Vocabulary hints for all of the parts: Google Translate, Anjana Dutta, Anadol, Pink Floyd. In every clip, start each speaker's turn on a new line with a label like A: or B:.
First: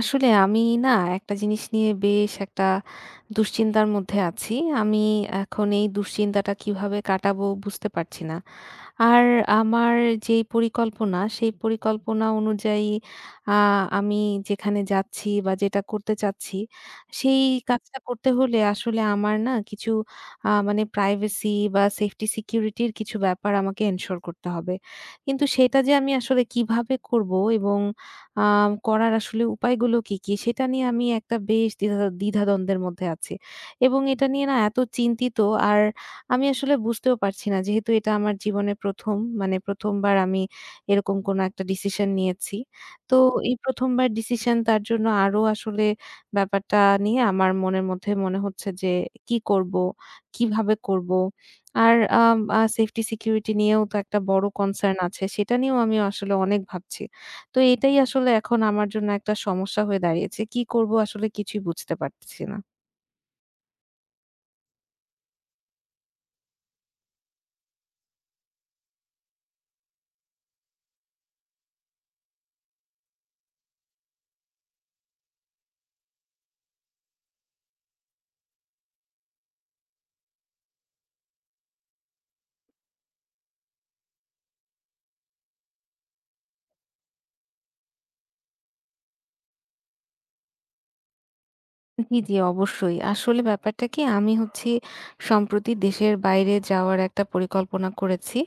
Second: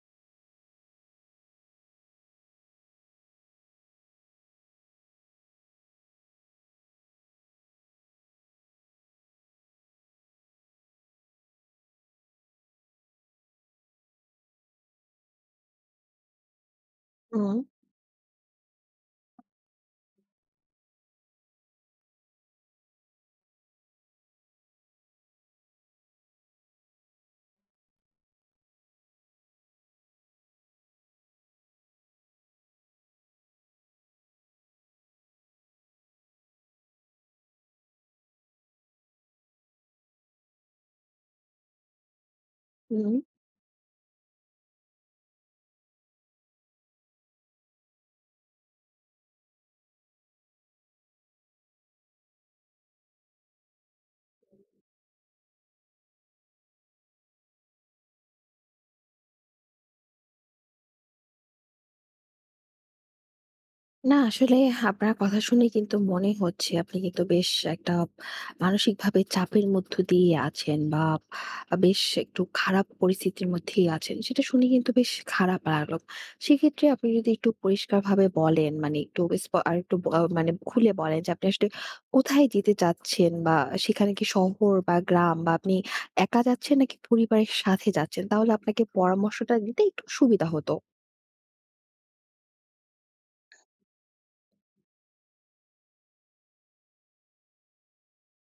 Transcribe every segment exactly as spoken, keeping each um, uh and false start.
A: আসলে আমি না একটা জিনিস নিয়ে বেশ একটা দুশ্চিন্তার মধ্যে আছি। আমি এখন এই দুশ্চিন্তাটা কিভাবে কাটাবো বুঝতে পারছি না। আর আমার যেই পরিকল্পনা, সেই পরিকল্পনা অনুযায়ী আ আমি যেখানে যাচ্ছি বা যেটা করতে চাচ্ছি, সেই
B: হুম,
A: কাজটা করতে হলে আসলে আমার না কিছু আ মানে প্রাইভেসি বা সেফটি সিকিউরিটির কিছু ব্যাপার আমাকে এনশিওর করতে হবে। কিন্তু সেটা যে আমি আসলে কিভাবে করব এবং আ করার আসলে উপায়গুলো কি, কি? সেটা নিয়ে আমি একটা বেশ দ্বিধা দ্বিধাদ্বন্দ্বের মধ্যে আছি। এবং এটা নিয়ে না এত চিন্তিত আর আমি আসলে বুঝতেও পারছি না যেহেতু এটা আমার জীবনে প্রথম মানে প্রথম বার আমি এরকম কোনো একটা ডিসিশন নিয়েছি। তো
B: হুম।
A: এই প্রথম বার ডিসিশন তার জন্য আরো আসলে ব্যাপারটা নিয়ে আমার মনের মধ্যে মনে হচ্ছে যে কি করব? কিভাবে করব? আর আম আ সেফটি সিকিউরিটি নিয়েও তো একটা বড় কনসার্ন আছে সেটা নিয়েও আমি আসলে অনেক ভাবছি। তো এটাই আসলে এখন আমার জন্য একটা সমস্যা হয়ে দাঁড়িয়েছে। কি করব আসলে কিছুই বুঝতে পারতেছি না।
B: না আসলে আপনার কথা শুনে কিন্তু মনে হচ্ছে আপনি কিন্তু বেশ একটা মানসিকভাবে চাপের মধ্য দিয়ে আছেন বা বেশ একটু খারাপ পরিস্থিতির মধ্যেই আছেন। সেটা শুনে কিন্তু বেশ খারাপ লাগলো। সেক্ষেত্রে আপনি যদি একটু পরিষ্কারভাবে বলেন, মানে একটু স্প আরেকটু ব মানে খুলে বলেন যে আপনি আসলে কোথায় যেতে চাচ্ছেন, বা সেখানে কি শহর বা গ্রাম, বা আপনি একা যাচ্ছেন নাকি পরিবারের সাথে যাচ্ছেন? তাহলে আপনাকে পরামর্শটা দিতে একটু সুবিধা হতো।
A: জি, জি, অবশ্যই। আসলে ব্যাপারটা কি আমি হচ্ছি সম্প্রতি দেশের বাইরে যাওয়ার একটা পরিকল্পনা করেছি।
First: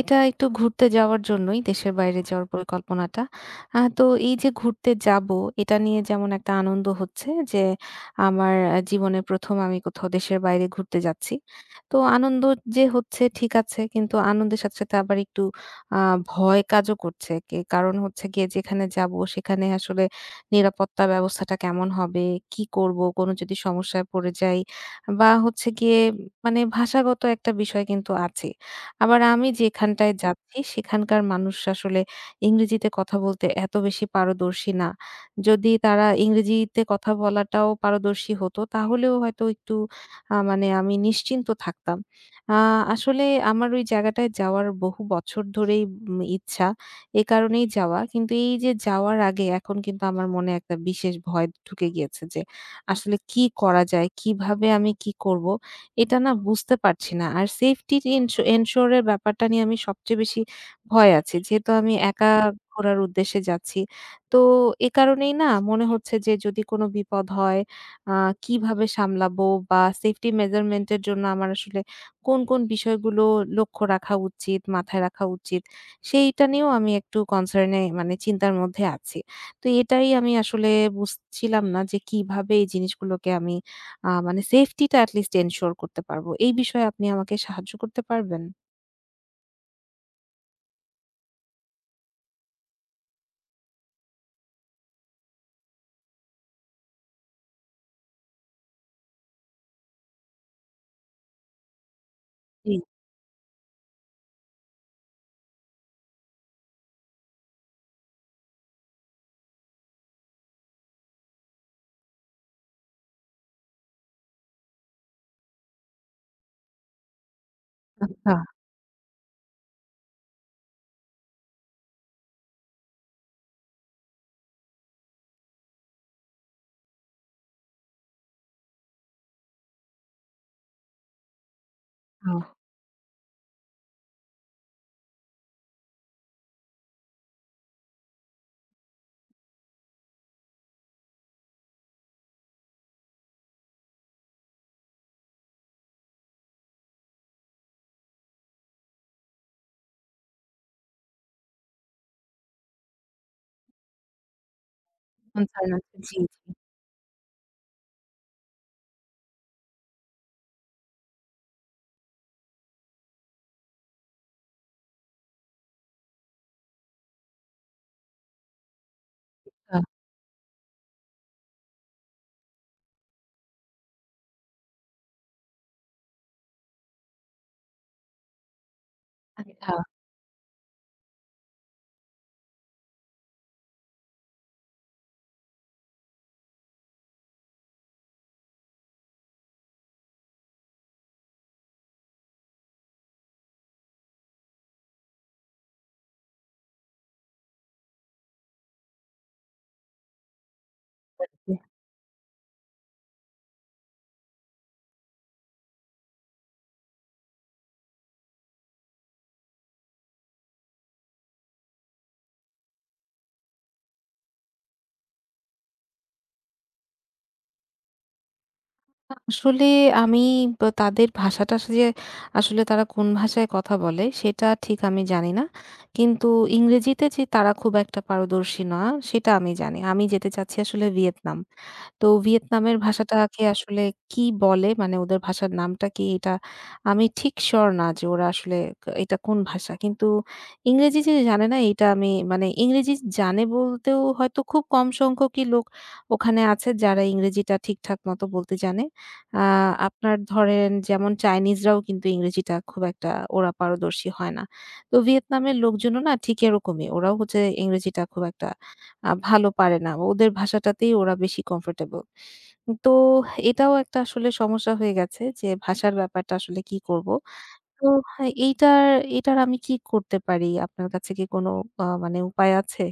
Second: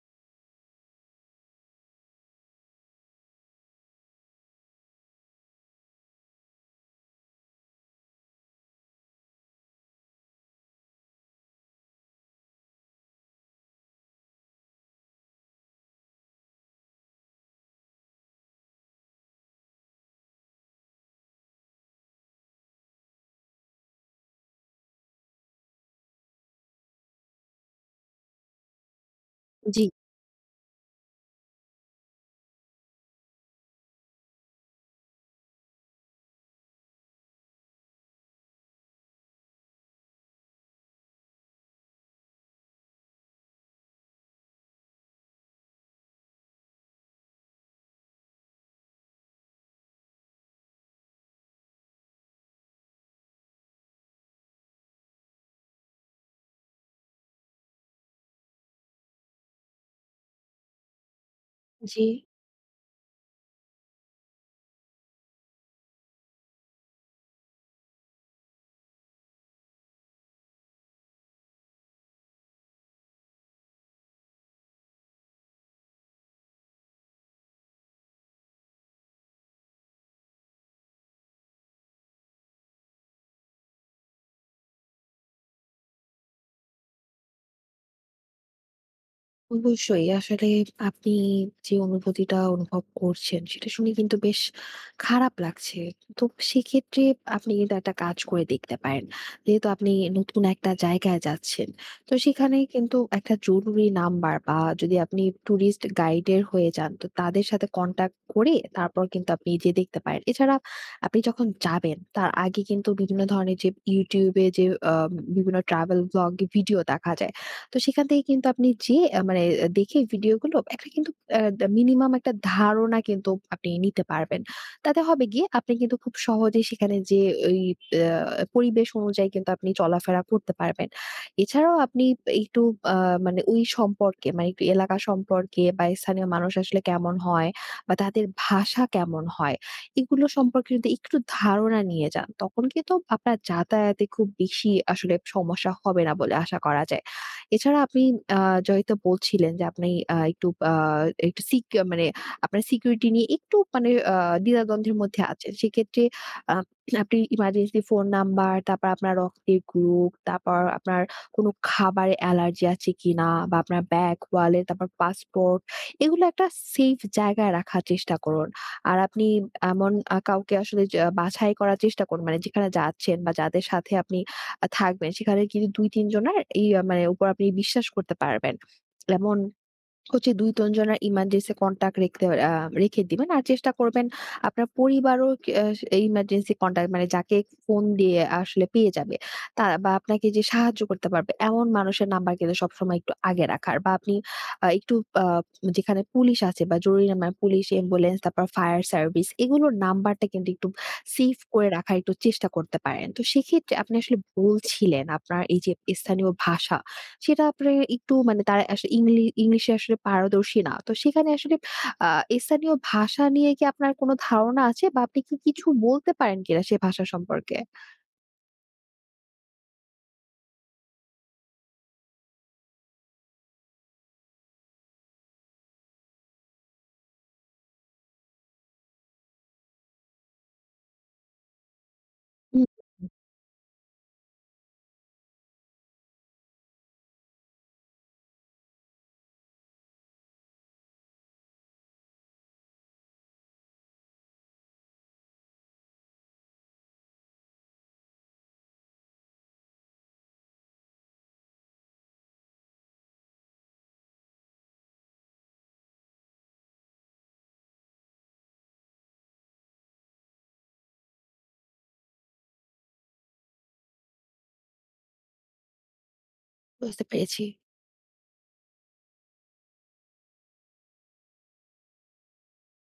A: এটা একটু ঘুরতে যাওয়ার জন্যই দেশের বাইরে যাওয়ার পরিকল্পনাটা। আ তো এই যে ঘুরতে যাবো এটা নিয়ে যেমন একটা আনন্দ হচ্ছে যে আমার আ জীবনে প্রথম আমি কোথাও দেশের বাইরে ঘুরতে যাচ্ছি। তো আনন্দ যে হচ্ছে ঠিক আছে কিন্তু আনন্দের সাথে, সাথে আবার একটু আ ভয় কাজও করছে। কে কারণ হচ্ছে গিয়ে যেখানে যাবো সেখানে আসলে নিরাপত্তা ব্যবস্থাটা কেমন হবে? কি করব? কোনো যদি সমস্যায় পড়ে যাই বা হচ্ছে গিয়ে মানে ভাষাগত একটা বিষয় কিন্তু আছে। আবার আমি
B: জি।
A: যেখানটায় যাচ্ছি সেখানকার মানুষ আসলে ইংরেজিতে কথা বলতে এত বেশি পারদর্শী না। যদি তারা ইংরেজিতে কথা বলাটাও পারদর্শী হতো তাহলেও হয়তো একটু আ মানে আমি নিশ্চিন্ত থাকতাম। আ আসলে আমার ওই জায়গাটায় যাওয়ার বহু বছর ধরেই উম ইচ্ছা। এ কারণেই যাওয়া। কিন্তু এই যে যাওয়ার আগে এখন কিন্তু আমার মনে একটা বিশেষ ভয় ঢুকে গিয়েছে যে আসলে কি করা যায়? কিভাবে আমি কি করব? এটা না বুঝতে পারছি না। আর সেফটি এনশো এনশিওর এর ব্যাপারটা নিয়ে আমি সবচেয়ে বেশি ভয় আছি। যেহেতু আমি
B: জি।
A: একা ঘোরার উদ্দেশ্যে যাচ্ছি। তো এ কারণেই না মনে হচ্ছে যে যদি কোনো বিপদ হয় আ কিভাবে সামলাবো বা সেফটি মেজারমেন্ট এর জন্য আমার আসলে কোন, কোন বিষয়গুলো লক্ষ্য রাখা উচিত, মাথায় রাখা উচিত? সেইটা নিয়েও আমি একটু কনসার্ন এ মানে চিন্তার মধ্যে আছি। তো এটাই আমি আসলে বুঝছিলাম না যে কিভাবে এই জিনিসগুলোকে আমি আ মানে সেফটি টা এটি লিস্ট এনশিওর করতে পারবো। এই বিষয়ে আপনি আমাকে সাহায্য করতে পারবেন?
B: অবশ্যই। আসলে আপনি যে অনুভূতিটা অনুভব করছেন, সেটা শুনে কিন্তু বেশ খারাপ লাগছে। তো সেক্ষেত্রে আপনি কিন্তু একটা কাজ করে দেখতে পারেন। যেহেতু আপনি নতুন একটা জায়গায় যাচ্ছেন, তো সেখানে
A: জি,
B: কিন্তু একটা জরুরি নাম্বার, বা যদি আপনি টুরিস্ট গাইডের হয়ে যান, তো তাদের সাথে কনট্যাক্ট করে তারপর কিন্তু আপনি যেয়ে দেখতে পারেন। এছাড়া আপনি যখন যাবেন তার আগে কিন্তু বিভিন্ন ধরনের যে YouTube এ যে আ বিভিন্ন ট্রাভেল ব্লগ ভিডিও দেখা যায়। তো সেখান থেকে
A: আচ্ছা।
B: কিন্তু আপনি যেয়ে আ মানে দেখে ভিডিওগুলো একটা কিন্তু আ দা মিনিমাম একটা ধারণা কিন্তু আপনি নিতে পারবেন। তাতে হবে গিয়ে আপনি কিন্তু খুব সহজেই সেখানে যেয়ে ওই আ পরিবেশ অনুযায়ী কিন্তু আপনি চলাফেরা করতে পারবেন। এছাড়াও আপনি
A: আ
B: একটু আ মানে ওই সম্পর্কে, মানে একটু এলাকা সম্পর্কে বা স্থানীয় মানুষ আসলে কেমন হয় বা তাদের ভাষা কেমন হয়, এগুলো সম্পর্কে যদি একটু ধারণা নিয়ে যান, তখন কিন্তু আপনার যাতায়াতে খুব বেশি আসলে সমস্যা হবে না বলে আশা করা যায়। এছাড়া আপনি আ যেটা বলছিলেন যে আপনি আ একটু আ একটু সিক মানে আপনার সিকিউরিটি নিয়ে একটু, মানে আ দ্বিধাদ্বন্দ্বের মধ্যে আছেন।
A: কনসার্ন আছে।
B: সেক্ষেত্রে
A: জি, জি।
B: আ আপনি ইমার্জেন্সি ফোন নাম্বার, তারপর আপনার রক্তের গ্রুপ, তারপর আপনার কোন খাবারে অ্যালার্জি আছে কিনা, বা আপনার ব্যাগ, ওয়ালেট, তারপর পাসপোর্ট এগুলো একটা সেফ জায়গায় রাখার চেষ্টা করুন। আর আপনি
A: আ
B: এমন আ কাউকে আসলে য বাছাই করার চেষ্টা করুন। মানে যেখানে যাচ্ছেন বা যাদের সাথে আপনি আ থাকবেন। সেখানে কিন্তু দুই তিন জনের এই আ মানে উপর আপনি বিশ্বাস করতে পারবেন। এমন
A: আচ্ছা।
B: হচ্ছে দুই তিন জনের ইমার্জেন্সি কন্টাক্ট রেখতে আ রেখে দিবেন। আর চেষ্টা করবেন আপনার পরিবারও আ ইমার্জেন্সি কন্টাক্ট, মানে যাকে ফোন দিয়ে আসলে পেয়ে যাবে। তা বা আপনাকে যে সাহায্য করতে পারবে এমন মানুষের নাম্বার কিন্তু সবসময় একটু আগে রাখার। বা আপনি আ একটু আ যেখানে পুলিশ আছে, বা জরুরি নাম্বার পুলিশ, অ্যাম্বুলেন্স, তারপর ফায়ার সার্ভিস এগুলোর নাম্বারটা কিন্তু একটু সেভ
A: জি।
B: করে রাখার একটু চেষ্টা করতে পারেন। তো সেক্ষেত্রে আপনি আসলে বলছিলেন আপনার এই যে স্থানীয় ভাষা, সেটা আপনার একটু, মানে তারা আসলে ইংলি ইংলিশে আসলে পারদর্শী না। তো সেখানে আসলে আ স্থানীয় ভাষা নিয়ে কি আপনার কোন ধারণা আছে, বা আপনি কি কিছু বলতে পারেন কিনা সে ভাষা সম্পর্কে?
A: আসলে আমি বা তাদের ভাষাটা আসলে যে আসলে তারা কোন ভাষায় কথা বলে সেটা ঠিক আমি জানি না। কিন্তু ইংরেজিতে যে তারা খুব একটা পারদর্শী না সেটা আমি জানি। আমি যেতে চাচ্ছি আসলে ভিয়েতনাম। তো
B: হুম,
A: ভিয়েতনামের ভাষাটাকে আসলে কি বলে? মানে ওদের ভাষার নামটা কি? এটা আমি ঠিক সিউর না যে ওরা আসলে ক- এটা কোন ভাষা। কিন্তু ইংরেজি যে জানে না এটা আমি মানে ইংরেজি জানে বলতেও হয়তো খুব কম সংখ্যকই লোক ওখানে আছে যারা ইংরেজিটা ঠিকঠাক মতো বলতে জানে। আ আপনার ধরেন যেমন চাইনিজরাও কিন্তু ইংরেজিটা খুব একটা ওরা পারদর্শী হয় না। তো ভিয়েতনামের লোকজনও না ঠিক এরকমই। ওরাও হচ্ছে ইংরেজিটা খুব একটা আ ভালো পারে না। ওদের ভাষাটাতেই ওরা বেশি কমফোর্টেবল। তো এটাও একটা আসলে সমস্যা হয়ে গেছে যে ভাষার ব্যাপারটা আসলে কি
B: বুঝতে
A: করব?
B: পেরেছি।
A: তো হ্যাঁ, এইটার এইটার আমি কি করতে পারি? আপনার কাছে কি কোনো আ মানে উপায় আছে?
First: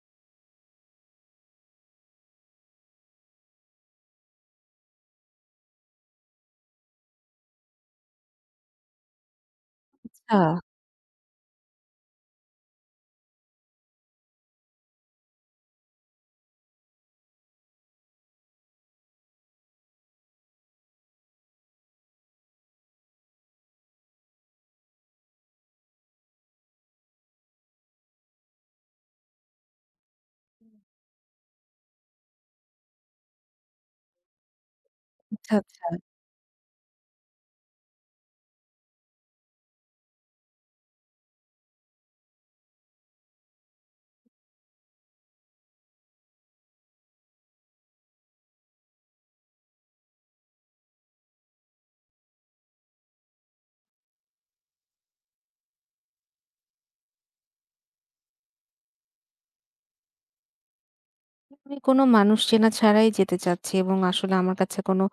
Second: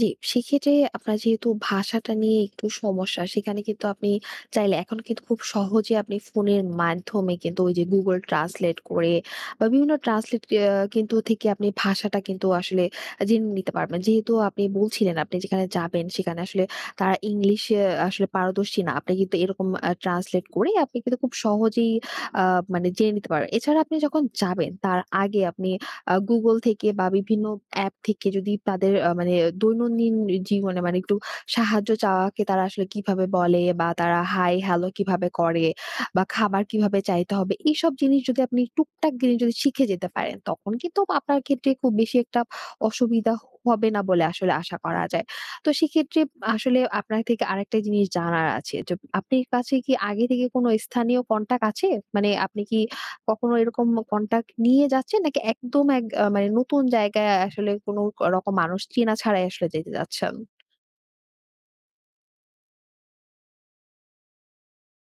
B: জি, সেক্ষেত্রে আপনার যেহেতু ভাষাটা নিয়ে একটু সমস্যা, সেখানে কিন্তু আপনি চাইলে এখন কিন্তু খুব সহজে আপনি ফোনের মাধ্যমে কিন্তু ওই যে Google Translate করে, বা বিভিন্ন
A: আচ্ছা,
B: ট্রান্সলেট আ কিন্তু থেকে আপনি ভাষাটা কিন্তু আসলে জেনে নিতে পারবেন। যেহেতু আপনি বলছিলেন আপনি যেখানে যাবেন সেখানে আসলে তারা ইংলিশে আসলে পারদর্শী না। আপনি কিন্তু এরকম আ ট্রান্সলেট করে আপনি কিন্তু খুব সহজেই আ মানে জেনে নিতে পারবেন। এছাড়া আপনি যখন যাবেন তার আগে আপনি আ Google থেকে বা বিভিন্ন অ্যাপ থেকে যদি তাদের আ মানে দৈনন্দিন জীবনে, মানে একটু সাহায্য চাওয়াকে তারা আসলে কিভাবে বলে, বা তারা হাই, হ্যালো কিভাবে
A: আচ্ছা,
B: করে,
A: আচ্ছা।
B: বা খাবার কিভাবে চাইতে হবে, এইসব জিনিস যদি আপনি টুকটাক জিনিস যদি শিখে যেতে পারেন, তখন কিন্তু আপনার ক্ষেত্রে খুব বেশি একটা অসুবিধা হবে না বলে আসলে আশা করা যায়। তো সেক্ষেত্রে আসলে আপনার থেকে আরেকটা জিনিস জানার আছে যে, আপনার কাছে কি আগে থেকে কোনো স্থানীয় কনট্যাক্ট আছে? মানে আপনি কি কখনো এরকম কনট্যাক্ট নিয়ে যাচ্ছেন? নাকি একদম এক আ মানে নতুন জায়গায় আসলে কোনো রকম মানুষ চেনা ছাড়াই আসলে যেতে যাচ্ছেন?
A: আমি কোনো মানুষ চেনা ছাড়াই যেতে চাচ্ছি এবং আসলে আমার কাছে কোনো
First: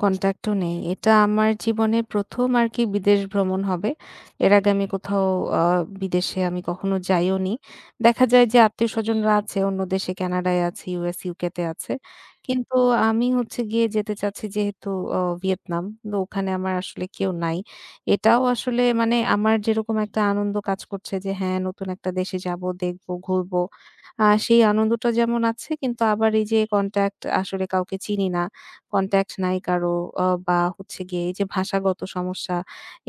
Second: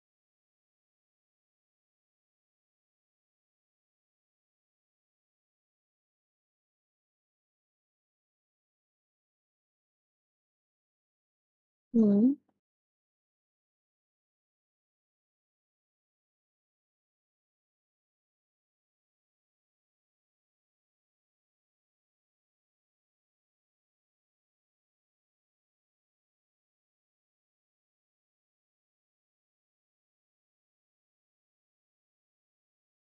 A: কনট্যাক্ট ও নেই। এটা আমার জীবনে ১ম আরকি বিদেশ ভ্রমণ হবে। এর আগে আমি কোথাও আ বিদেশে আমি কখনো যাইওনি। দেখা যায় যে আত্মীয়স্বজনরা আছে অন্য দেশে কানাডায় আছে, ইউএস, ইউকেতে আছে।
B: হুম,
A: কিন্তু আমি হচ্ছে গিয়ে যেতে চাচ্ছি যেহেতু অ ভিয়েতনাম। তো ওখানে আমার আসলে কেউ নাই। এটাও আসলে মানে আমার যেরকম একটা আনন্দ কাজ করছে যে হ্যাঁ, নতুন একটা দেশে যাবো, দেখবো, ঘুরবো। আ সেই আনন্দটা যেমন আছে কিন্তু আবার এই যে কনট্যাক্ট আসলে কাউকে চিনি না। কনট্যাক্ট নাই কারো অ বা হচ্ছে গিয়ে এই যে ভাষাগত সমস্যা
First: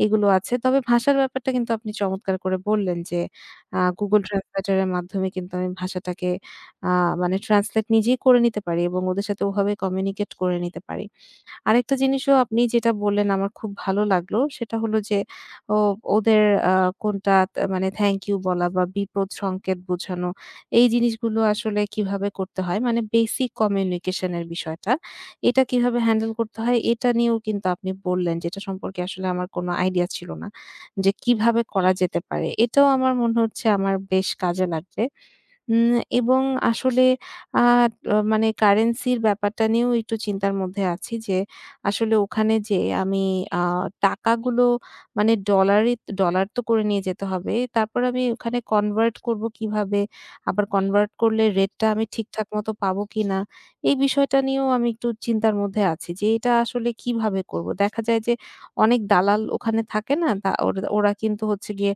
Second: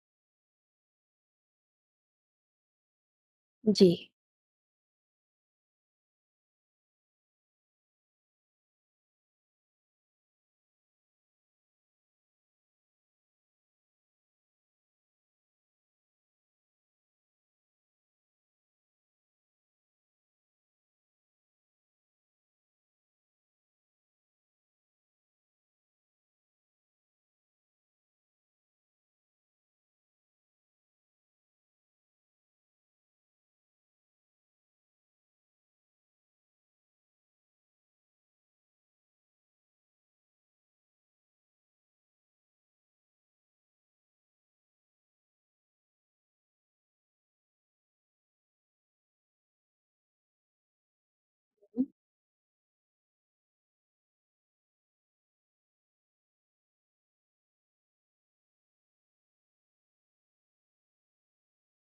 A: এগুলো আছে। তবে ভাষার ব্যাপারটা কিন্তু আপনি চমৎকার করে বললেন যে আ
B: জি।
A: Google Translator এর মাধ্যমে কিন্তু আমি ভাষাটাকে আ মানে ট্রান্সলেট নিজেই করে নিতে পারি এবং ওদের সাথে ওভাবে কমিউনিকেট করে নিতে পারি। আরেকটা জিনিসও আপনি যেটা বললেন আমার খুব ভালো লাগলো। সেটা হলো যে ও ওদের আ কোনটা তা মানে থ্যাংক ইউ বলা বা বিপদ সংকেত বোঝানো। এই জিনিসগুলো আসলে কিভাবে করতে হয় মানে বেসিক কমিউনিকেশন এর বিষয়টা। এটা কিভাবে হ্যান্ডেল করতে হয় এটা নিয়েও কিন্তু আপনি বললেন যেটা সম্পর্কে আসলে আমার কোনো আইডিয়া ছিল না। যে কিভাবে করা যেতে পারে। এটাও আমার মনে হচ্ছে আমার বেশ কাজে লাগবে। উম এবং আসলে আ মানে কারেন্সির ব্যাপারটা নিয়েও একটু চিন্তার মধ্যে আছি যে আসলে ওখানে যেয়ে আমি আ টাকাগুলো মানে ডলারে ডলার তো করে নিয়ে যেতে হবে। তারপর আমি ওখানে কনভার্ট করব কিভাবে? আবার কনভার্ট করলে
B: হুম।
A: রেটটা আমি ঠিকঠাক মতো পাবো কিনা? এই বিষয়টা নিয়েও আমি একটু চিন্তার মধ্যে আছি যে এটা আসলে কিভাবে করব? দেখা যায় যে অনেক দালাল ওখানে থাকে না? তা ওরা ওরা কিন্তু হচ্ছে গিয়ে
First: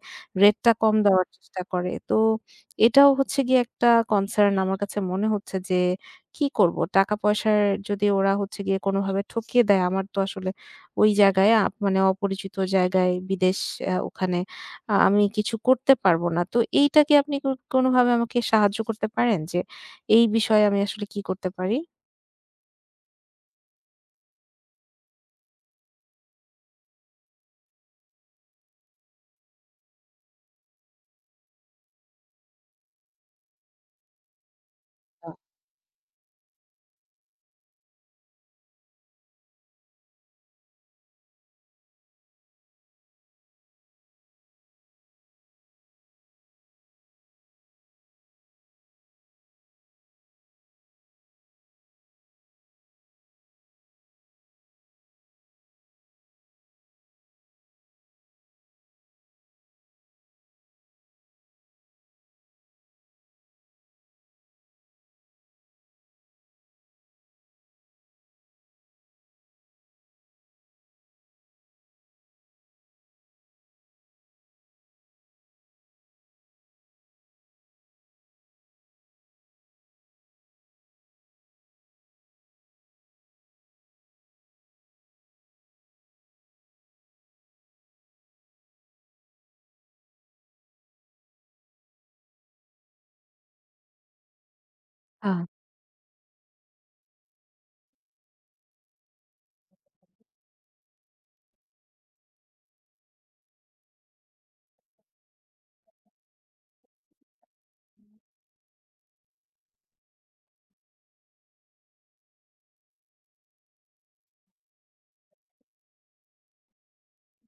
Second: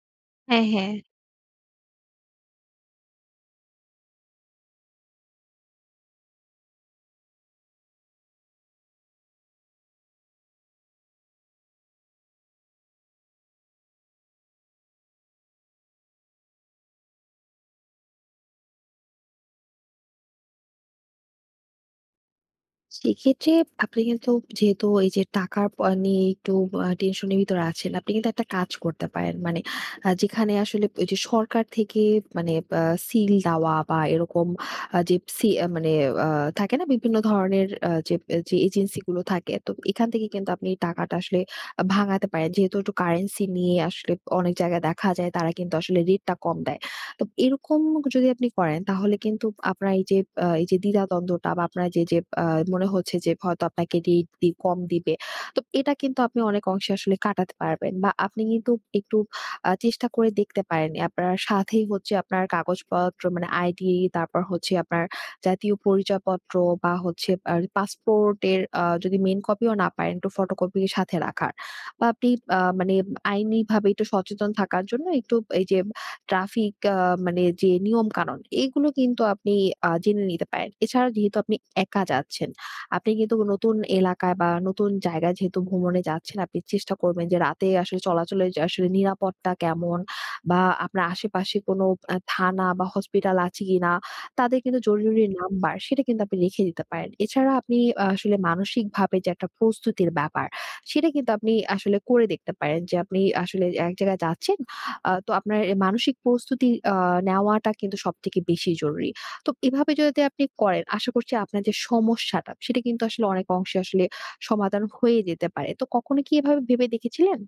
B: হ্যাঁ,
A: রেটটা
B: হ্যাঁ।
A: কম দেওয়ার চেষ্টা করে। তো এটাও হচ্ছে গিয়ে একটা কনসার্ন আমার কাছে মনে হচ্ছে যে কি করব? টাকা-পয়সার যদি ওরা হচ্ছে গিয়ে কোনোভাবে ঠকিয়ে দেয় আমার তো আসলে ওই জায়গায় আ মানে অপরিচিত জায়গায় বিদেশ আ ওখানে আ আমি কিছু করতে পারবো না। তো এইটা কি আপনি কো কোনোভাবে আমাকে সাহায্য করতে পারেন যে এই বিষয়ে আমি আসলে কি করতে পারি?
B: সেক্ষেত্রে আপনি কিন্তু, যেহেতু এই যে টাকার প নিয়ে একটু আ টেনশনের ভিতরে আছেন, আপনি কিন্তু একটা কাজ করতে পারেন। মানে আ যেখানে আসলে ওই যে সরকার থেকে, মানে আ সিল দেওয়া বা এরকম আ যে
A: আ
B: সি আ মানে আ থাকে না বিভিন্ন ধরনের আ যে যে এজেন্সি গুলো থাকে। তো এখান থেকে কিন্তু আপনি টাকাটা আসলে ভাঙাতে পারেন। যেহেতু একটু কারেন্সি নিয়ে আসলে অনেক জায়গায় দেখা যায় তারা কিন্তু আসলে রেটটা কম দেয়। তো এরকম যদি আপনি করেন তাহলে কিন্তু আপনার এই যে আ এই যে দ্বিধাদ্বন্দ্বটা বা আপনার যে, যে আ মনে হচ্ছে যে হয়তো আপনাকে রেট দি কম দিবে। তো এটা কিন্তু আপনি অনেক অংশে আসলে কাটাতে পারবেন, বা আপনি কিন্তু একটু আ চেষ্টা করে দেখতে পারেন। আপনার সাথেই হচ্ছে আপনার কাগজপত্র, মানে আইডি, তারপর হচ্ছে আপনার জাতীয় পরিচয়পত্র, বা হচ্ছে আর পাসপোর্টের আ যদি মেইন কপিও না পারেন, একটু ফটোকপি সাথে রাখার। বা আপনি আ মানে আইনিভাবে একটু সচেতন থাকার জন্য একটু এই যে ট্রাফিক আ মানে যে নিয়মকানুন এইগুলো কিন্তু আপনি আ জেনে নিতে পারেন। এছাড়া যেহেতু আপনি একা যাচ্ছেন, আপনি কিন্তু নতুন এলাকায় বা নতুন জায়গায় যেহেতু ভ্রমণে যাচ্ছেন, আপনি চেষ্টা করবেন যে রাতে আসলে চলাচলের যে আসলে নিরাপত্তা কেমন, বা আপনার আশেপাশে কোনো আ থানা বা হসপিটাল আছে কিনা, তাদের কিন্তু জরুরি
A: আ
B: নাম্বার সেটা কিন্তু আপনি রেখে দিতে পারেন। এছাড়া আপনি আ আসলে মানসিকভাবে যে একটা প্রস্তুতির ব্যাপার, সেটা কিন্তু আপনি আসলে করে দেখতে পারেন যে আপনি আসলে এক জায়গায় যাচ্ছেন, আ তো আপনার এ মানসিক প্রস্তুতি আ নেওয়াটা কিন্তু সবথেকে বেশি জরুরি। তো এভাবে যদি আপনি করেন, আশা করছি আপনার যে সমস্যাটা, সেটা কিন্তু আসলে অনেক অংশে আসলে সমাধান হয়ে যেতে পারে। তো কখনো কি এভাবে ভেবে দেখেছিলেন?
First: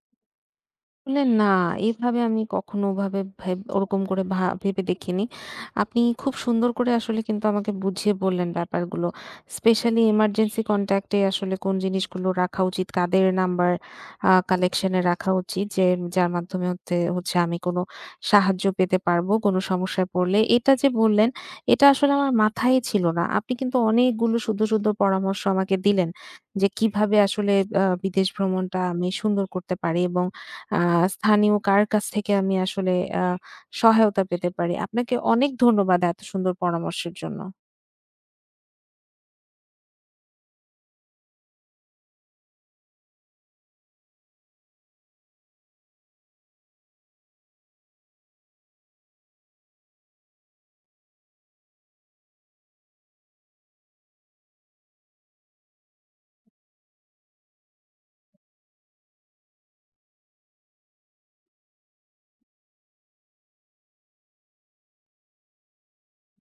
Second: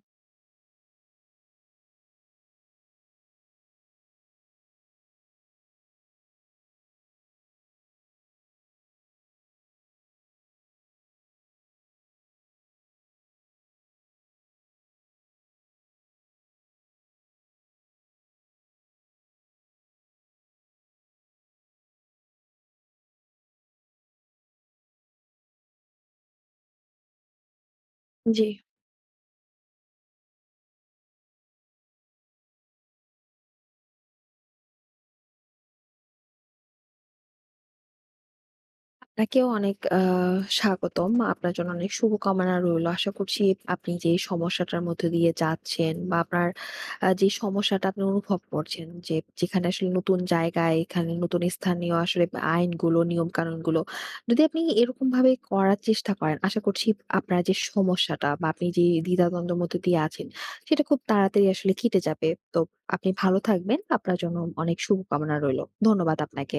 A: আসলে না, এভাবে আমি কখনো ওভাবে ভেব ওরকম করে ভা ভেবে দেখিনি। আপনি খুব সুন্দর করে আসলে কিন্তু আমাকে বুঝিয়ে বললেন ব্যাপারগুলো। স্পেশালি এমার্জেন্সি কনট্যাক্ট এ আসলে কোন জিনিসগুলো রাখা উচিত, কাদের নাম্বার আ কালেকশন এ রাখা উচিত যে যার মাধ্যমে হতে হচ্ছে আমি কোনো সাহায্য পেতে পারবো, কোনো সমস্যায় পড়লে। এটা যে বললেন, এটা আসলে আমার মাথায় ছিল না। আপনি কিন্তু অনেকগুলো সুন্দর, সুন্দর পরামর্শ আমাকে দিলেন যে কিভাবে আসলে আ বিদেশ
B: জি।
A: ভ্রমণটা আমি সুন্দর করতে পারি এবং আ স্থানীয় কার কাছ থেকে আমি আসলে আ সহায়তা পেতে পারি। আপনাকে অনেক ধন্যবাদ এত সুন্দর পরামর্শের জন্য।
B: আপনাকেও অনেক আ স্বাগতম। আপনার জন্য অনেক শুভকামনা রইলো। আশা করছি আপনি যে সমস্যাটার মধ্য দিয়ে যাচ্ছেন, বা আপনার আ যে সমস্যাটা আপনি অনুভব করছেন যে, যেখানে আসলে নতুন জায়গায়, এখানে নতুন স্থানীয় আসলে আইনগুলো, নিয়মকানুনগুলো যদি আপনি এরকমভাবে করার চেষ্টা করেন, আশা করছি আপনার যে সমস্যাটা, বা আপনি যে দ্বিধাদ্বন্দ্বের মধ্যে দিয়ে আছেন, সেটা খুব তাড়াতাড়ি আসলে কেটে যাবে। তো আপনি ভালো থাকবেন। আপনার জন্য অনেক শুভকামনা রইলো। ধন্যবাদ আপনাকে।